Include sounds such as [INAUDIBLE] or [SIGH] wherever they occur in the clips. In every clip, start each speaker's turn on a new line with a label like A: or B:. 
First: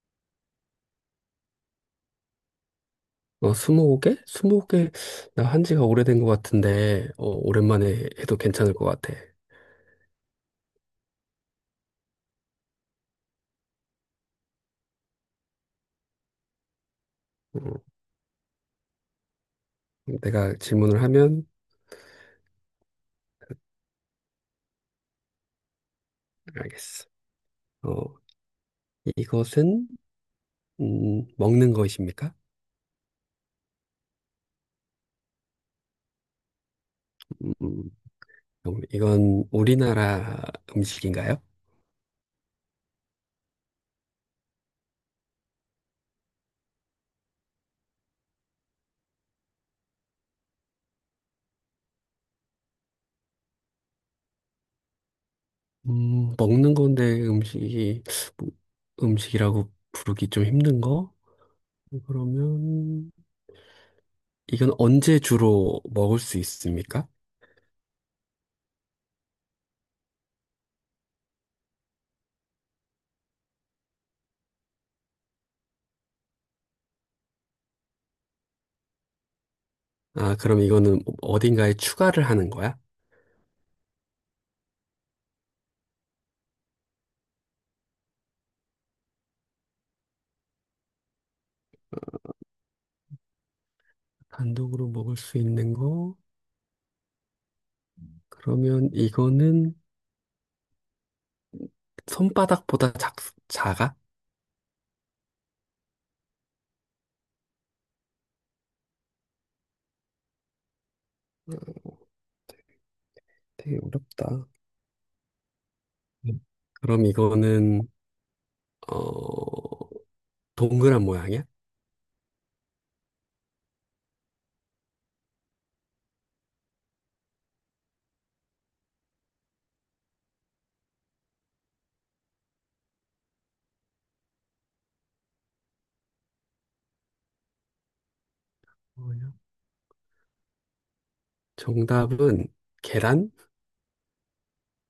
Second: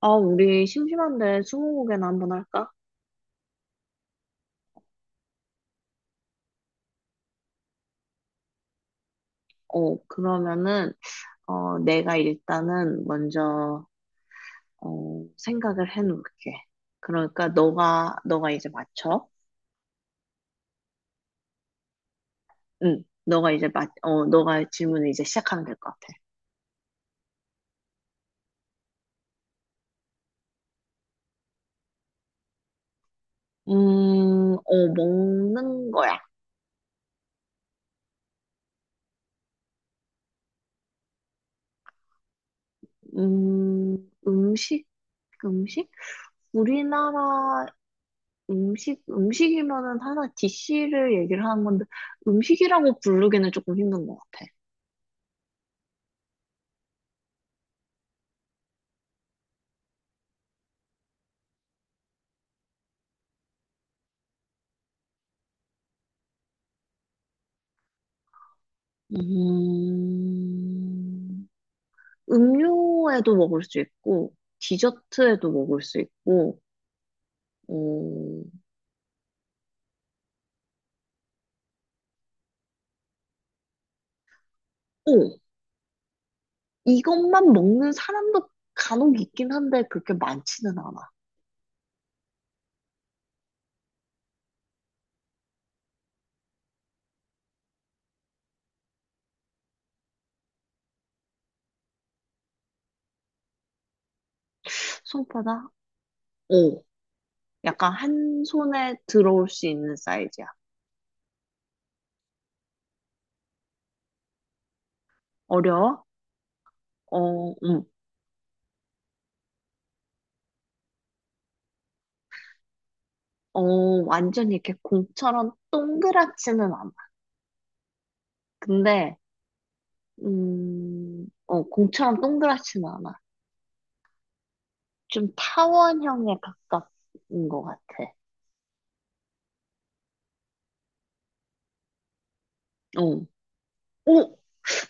A: 아, 우리 심심한데 스무고개나 한번 할까?
B: 스무 개? 나 한 지가 오래된 것 같은데, 오랜만에 해도 괜찮을 것 같아.
A: 그러면은, 내가 일단은 먼저, 생각을 해놓을게. 그러니까
B: 음,
A: 너가 이제 맞춰?
B: 내가 질문을 하면,
A: 응, 너가 질문을 이제 시작하면 될 것 같아.
B: 알겠어. 어, 이것은, 먹는 것입니까?
A: 음, 먹는 거야.
B: 음, 그럼 이건 우리나라 음식인가요?
A: 음, 음식, 음식? 우리나라 음식, 음식이면은 하나 디 c 를 얘기를 하는 건데, 음식이라고 부르기는 조금 힘든 것 같아.
B: 먹는 건데 음식이, 뭐, 음식이라고 부르기 좀 힘든 거? 그러면, 이건 언제 주로 먹을 수 있습니까?
A: 음, 음료에도 먹을 수 있고, 디저트에도 먹을 수 있고, 어, 오,
B: 아, 그럼 이거는 어딘가에 추가를 하는 거야?
A: 이것만 먹는 사람도 간혹 있긴 한데, 그렇게 많지는 않아.
B: 단독으로 먹을 수 있는 거? 그러면 이거는 손바닥보다 작아?
A: 손바닥? 오, 약간 한 손에 들어올 수 있는 사이즈야.
B: 어, 되게 어렵다.
A: 어려워?
B: 음. 그럼
A: 어, 음,
B: 이거는, 어, 동그란 모양이야?
A: 어, 완전히 이렇게 공처럼 동그랗지는 않아. 근데, 공처럼 동그랗지는 않아. 좀 타원형에 가깝은 것 같아.
B: 뭐야? 정답은
A: 어.
B: 계란?
A: 어,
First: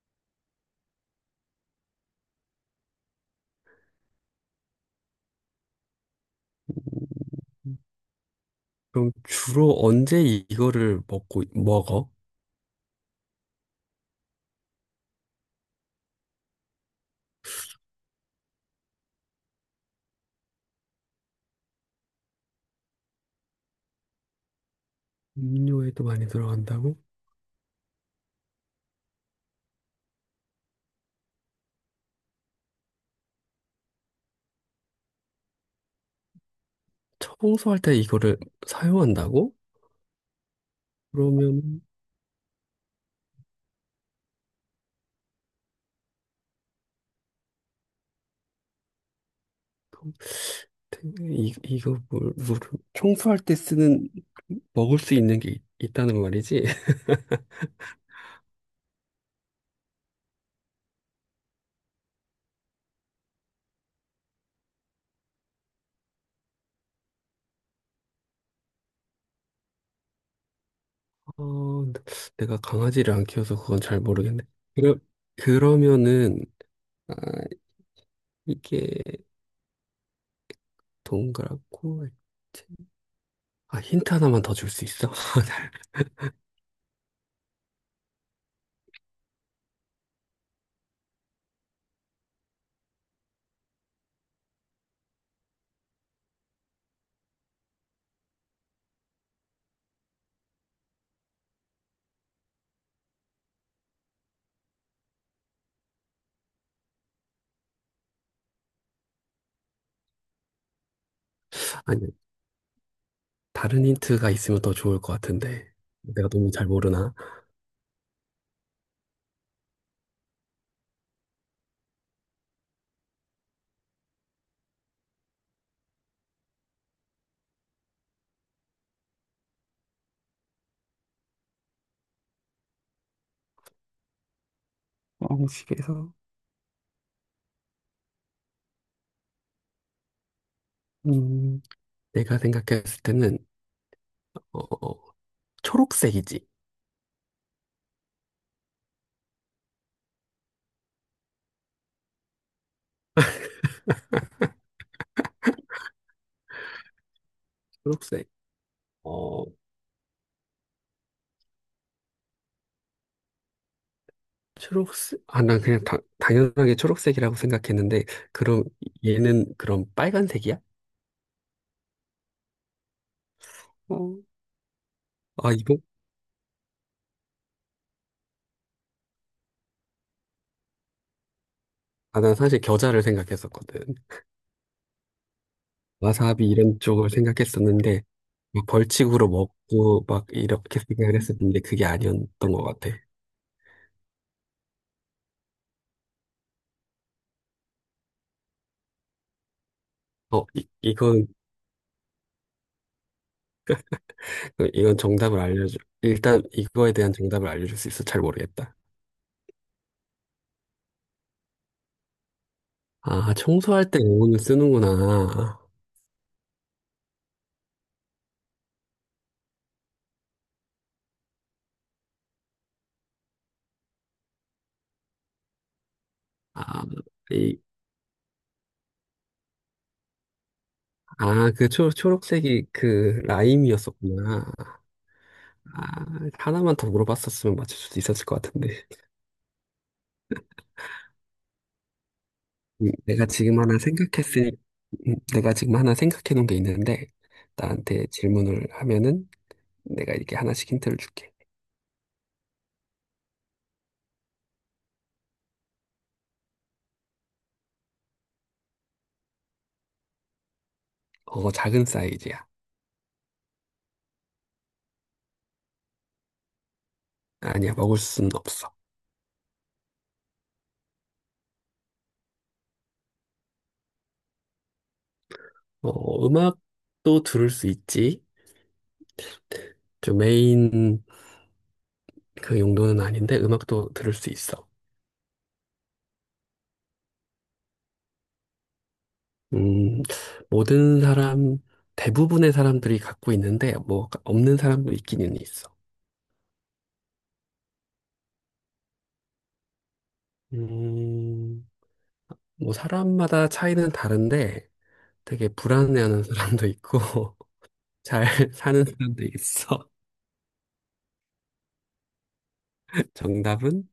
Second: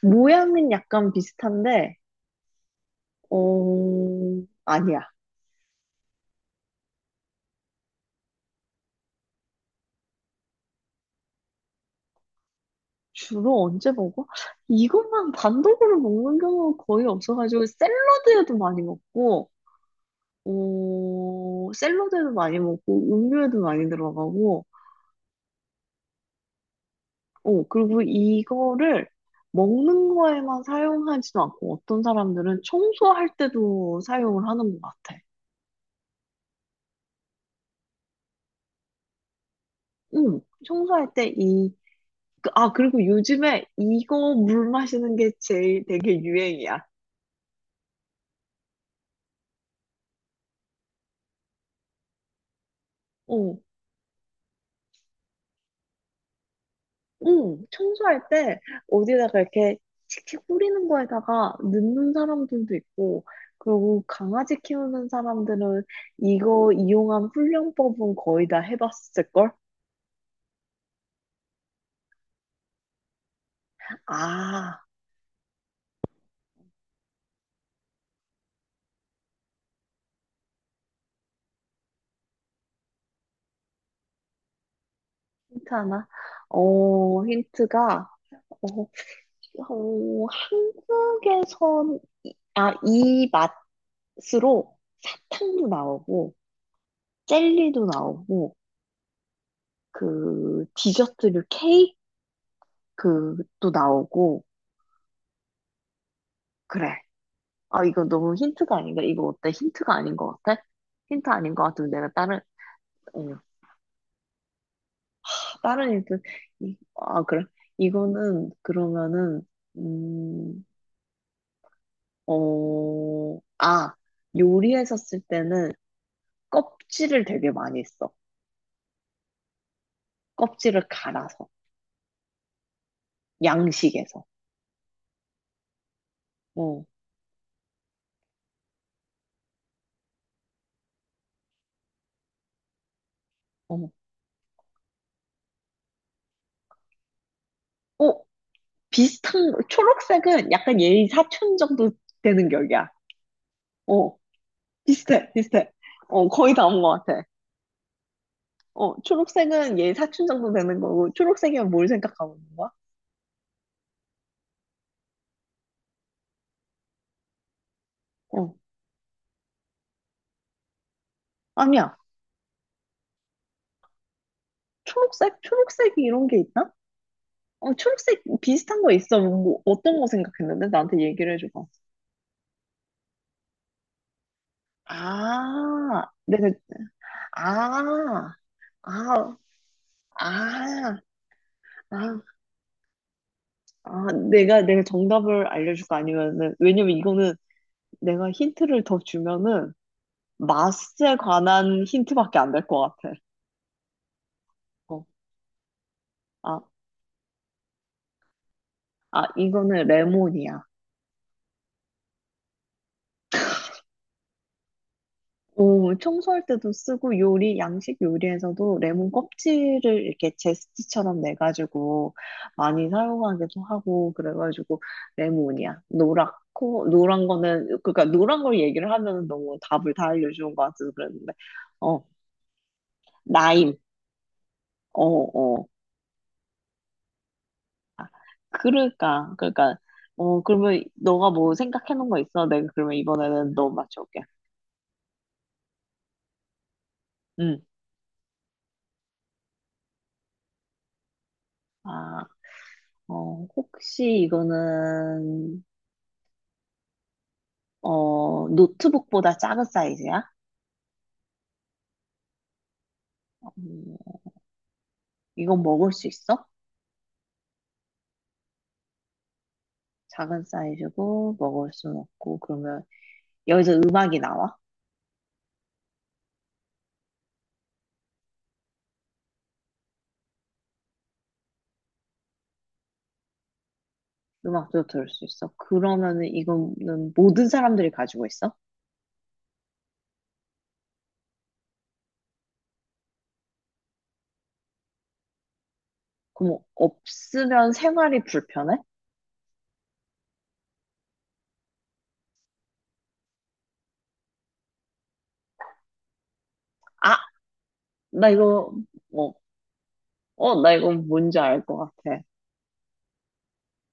A: 모양은 약간 비슷한데, 어, 아니야.
B: 그럼 주로 언제 이거를 먹고, 먹어?
A: 주로 언제 먹어? 이것만 단독으로 먹는 경우가 거의 없어가지고, 샐러드에도 많이 먹고, 음료에도 많이 들어가고,
B: 음료에도 많이 들어간다고?
A: 그리고 이거를 먹는 거에만 사용하지도 않고, 어떤 사람들은 청소할 때도 사용을 하는 것 같아.
B: 청소할 때 이거를 사용한다고?
A: 응,
B: 그러면,
A: 아, 그리고 요즘에 이거 물 마시는 게 제일 되게 유행이야.
B: 통- 이거 물, 청소할 때
A: 어,
B: 쓰는, 먹을 수 있는 게 있다는 말이지?
A: 응. 청소할 때 어디다가 이렇게 칙칙 뿌리는 거에다가 넣는 사람들도 있고, 그리고 강아지 키우는 사람들은 이거 이용한 훈련법은 거의 다 해봤을걸?
B: 어, 내가 강아지를 안 키워서 그건 잘 모르겠네.
A: 아,
B: 그러, 그러면은, 아, 이게 동그랗고, 알지? 아, 힌트 하나만 더 줄 수 있어?
A: 힌트
B: [LAUGHS]
A: 하나? 어, 힌트가, 어, 한국에선, 아, 이 맛으로 사탕도 나오고, 젤리도 나오고, 그 디저트류 케이크도 나오고 그래. 아, 이거 너무 힌트가 아닌가? 이거 어때? 힌트가 아닌 것 같아? 힌트 아닌 것 같으면 내가
B: 아니,
A: 어,
B: 다른 힌트가 있으면 더 좋을 것 같은데.
A: 다른 힌트
B: 내가 너무 잘
A: 이-
B: 모르나?
A: 아 그래. 이거는 그러면은 음, 아, 요리했었을 때는 껍질을 되게 많이 써. 껍질을 갈아서 양식에서.
B: 음식에서
A: 어,
B: 음, 내가 생각했을 때는,
A: 어,
B: 어, 어, 초록색이지.
A: 어 초록색은 약간 얘의 사촌 정도 되는 격이야. 어. 비슷해, 비슷해. 거의 다 온 것 같아.
B: 초록색. 어,
A: 초록색은 얘 사춘 정도 되는 거고, 초록색이면 뭘 생각하고 있는 거야?
B: 초록색? 아, 난 그냥 당연하게 초록색이라고 생각했는데,
A: 어,
B: 그럼 얘는 그럼 빨간색이야?
A: 아니야.
B: 어,
A: 초록색?
B: 아,
A: 초록색 이런 이게 있나? 초록색 비슷한 거 있어. 뭐 어떤 거 생각했는데? 나한테 얘기를 해줘봐.
B: 난 사실 겨자를 생각했었거든.
A: 아,
B: 와사비
A: 내가,
B: 이런 쪽을 생각했었는데,
A: 아,
B: 막 벌칙으로
A: 아,
B: 먹고 막 이렇게
A: 아,
B: 생각을 했었는데, 그게
A: 아,
B: 아니었던 것 같아.
A: 내가 정답을 알려줄까? 아니면은, 왜냐면 이거는 내가 힌트를 더 주면은, 맛에
B: 이건,
A: 관한 힌트밖에 안 될 것 같아.
B: 그, 이건
A: 어.
B: 정답을 알려줘. 일단
A: 아,
B: 이거에 대한 정답을 알려줄 수 있어? 잘 모르겠다.
A: 이거는 레몬이야.
B: 아, 청소할 때 영혼을 쓰는구나.
A: 오, 청소할 때도 쓰고 요리, 양식 요리에서도 레몬 껍질을 이렇게 제스트처럼 내가지고 많이 사용하기도 하고 그래가지고 레몬이야.
B: 아,
A: 노랗고 노란
B: 이,
A: 거는 그러니까 노란 걸 얘기를 하면 너무 답을 다 알려주는 것 같아서 그랬는데
B: 아, 그
A: 어,
B: 초록색이 그
A: 라임.
B: 라임이었었구나.
A: 어. 어.
B: 아, 하나만 더 물어봤었으면 맞출 수도 있었을 것 같은데.
A: 그러니까 그러면 너가 뭐 생각해 놓은 거 있어? 내가
B: 음,
A: 그러면
B: 내가
A: 이번에는
B: 지금
A: 너
B: 하나
A: 맞춰볼게.
B: 생각했을, 내가 지금 하나 생각해 놓은 게 있는데,
A: 응.
B: 나한테 질문을 하면은 내가 이렇게 하나씩 힌트를 줄게.
A: 아, 혹시 이거는 노트북보다 작은 사이즈야?
B: 어, 작은 사이즈야.
A: 음, 이건 먹을 수 있어?
B: 아니야, 먹을 수는 없어.
A: 작은 사이즈고, 먹을 순 없고, 그러면 여기서 음악이 나와?
B: 어, 음악도 들을 수 있지. 좀 메인 그 용도는 아닌데, 음악도 들을 수 있어.
A: 음악도 들을 수 있어? 그러면은 이거는 모든 사람들이 가지고 있어?
B: 음, 모든 사람, 대부분의 사람들이 갖고 있는데, 뭐, 없는 사람도 있기는 있어.
A: 그럼 없으면 생활이 불편해?
B: 음, 뭐, 사람마다 차이는 다른데, 되게 불안해하는 사람도
A: 아,
B: 있고 [LAUGHS] 잘
A: 나 이거,
B: 사는 사람도
A: 뭐,
B: 있어.
A: 나 이거 뭔지 알 것 같아.
B: [LAUGHS] 정답은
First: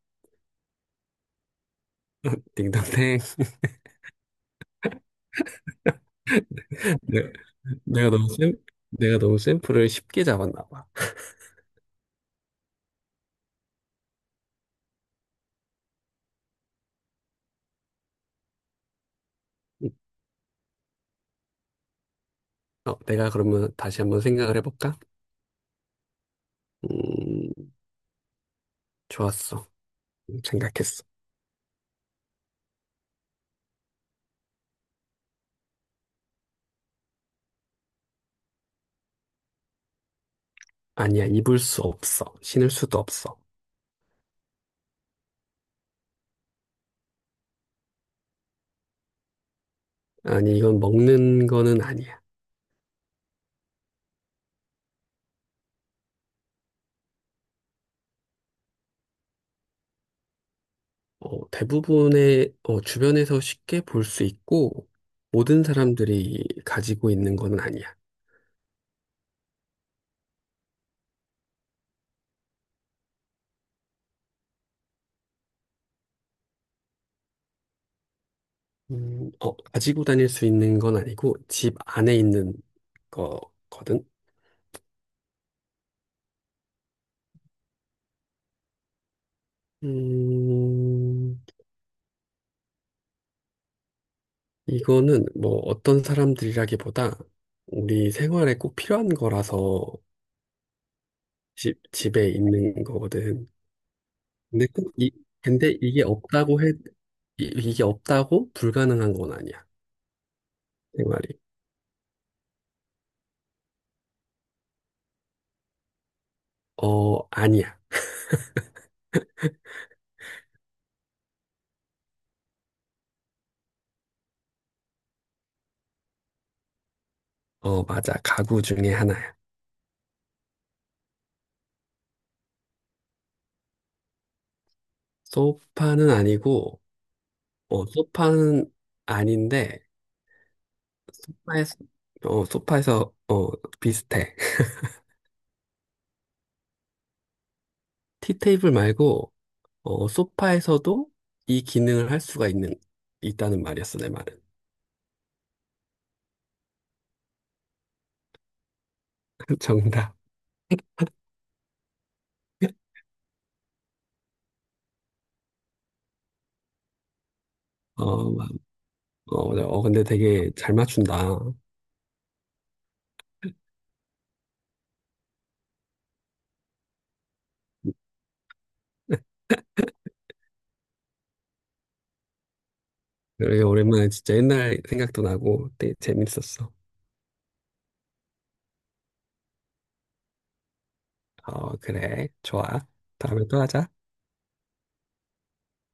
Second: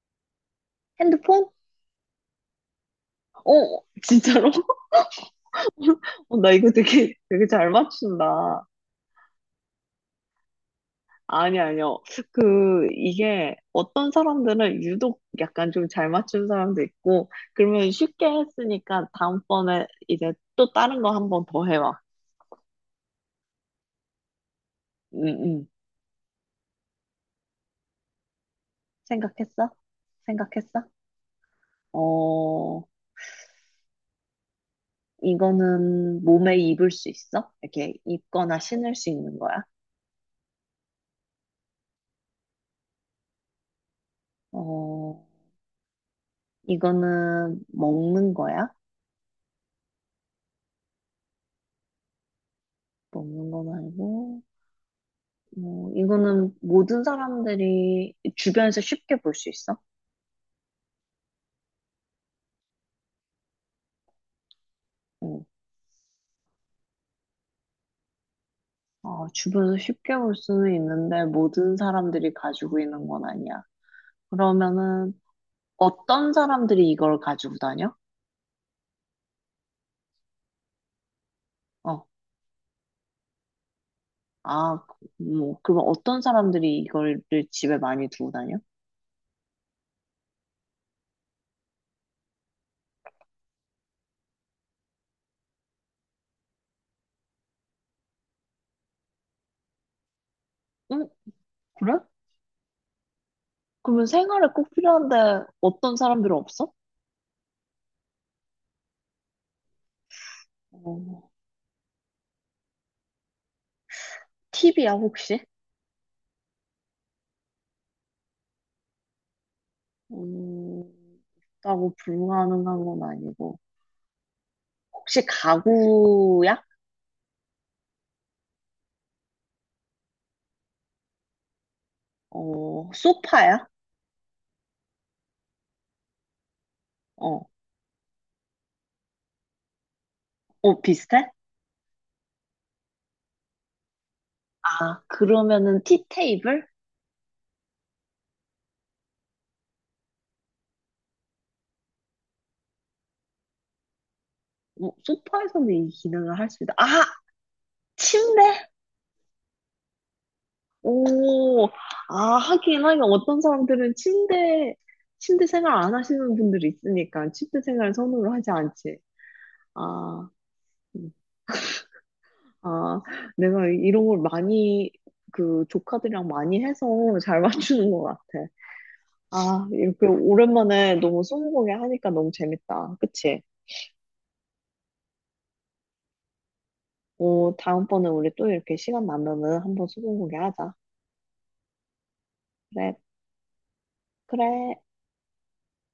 A: 핸드폰?
B: 딩동댕. [LAUGHS]
A: 어, 진짜로? [LAUGHS] 나 이거 되게,
B: 내-
A: 되게 잘
B: 내가 너무 샘,
A: 맞춘다.
B: 내가 너무 샘플을 쉽게 잡았나 봐.
A: 아니, 아니요. 그, 이게 어떤 사람들은 유독 약간 좀 잘 맞춘 사람도 있고, 그러면 쉽게 했으니까 다음번에
B: 음,
A: 이제 또 다른 거 한번 더 해봐.
B: 내가 그러면 다시 한번 생각을 해볼까?
A: 응, 응.
B: 음, 좋았어.
A: 생각했어? 생각했어?
B: 생각했어.
A: 어, 이거는 몸에 입을 수 있어? 이렇게 입거나 신을 수 있는 거야?
B: 아니야, 입을 수 없어. 신을 수도 없어.
A: 어, 이거는 먹는 거야?
B: 아니, 이건 먹는 거는 아니야.
A: 먹는 건 아니고, 뭐, 이거는 모든 사람들이 주변에서 쉽게 볼 수 있어?
B: 어, 대부분의 주변에서 쉽게 볼 수 있고
A: 응.
B: 모든 사람들이 가지고 있는 거는 아니야.
A: 주변에서 쉽게 볼 수는 있는데 모든 사람들이 가지고 있는 건 아니야. 그러면은 어떤 사람들이 이걸 가지고 다녀?
B: 가지고 다닐 수 있는 건 아니고 집
A: 어,
B: 안에 있는 거거든.
A: 아, 뭐, 그러면 어떤 사람들이 이걸 집에 많이 두고 다녀?
B: 음, 이거는 뭐 어떤 사람들이라기보다 우리 생활에 꼭 필요한 거라서
A: 응, 그래?
B: 집에 있는 거거든.
A: 그러면 생활에
B: 근데
A: 꼭
B: 꼭 이,
A: 필요한데
B: 근데
A: 어떤
B: 이게
A: 사람들은
B: 없다고
A: 없어?
B: 해, 이게 없다고 불가능한 건 아니야.
A: 어,
B: 생활이.
A: 팁이야, 혹시?
B: 어, 아니야.
A: 음, 없다고 불가능한 건 아니고. 혹시 가구야?
B: 어, 맞아. 가구 중에 하나야.
A: 소파야?
B: 소파는 아니고,
A: 어,
B: 어, 소파는 아닌데,
A: 비슷해?
B: 에서 어, 소파에서, 비슷해. [LAUGHS]
A: 아, 그러면은 티테이블?
B: 티테이블 말고, 어, 소파에서도 이 기능을 할 수가 있다는 말이었어, 내 말은.
A: 소파에서도 이 기능을 할 수 있다. 아, 침대?
B: [LAUGHS] 정답.
A: 오, 아, 하긴, 하긴, 어떤 사람들은 침대 생활 안 하시는 분들이 있으니까, 침대 생활 선호를
B: 어,
A: 하지
B: 막,
A: 않지.
B: 어, 맞아. 어, 근데
A: 아,
B: 되게 잘
A: 음.
B: 맞춘다.
A: 아, 내가 이런 걸 많이, 그, 조카들이랑 많이 해서 잘 맞추는 것 같아.
B: [LAUGHS]
A: 아, 이렇게 오랜만에 너무 스무고개 하니까 너무 재밌다. 그치?
B: 그래, 오랜만에 진짜 옛날 생각도 나고 되게 재밌었어.
A: 다음번에 우리 또 이렇게 시간 나면은 한번 스무고개 하자.
B: 어, 그래. 좋아.
A: 그래,
B: 다음에 또 하자.
A: 그래.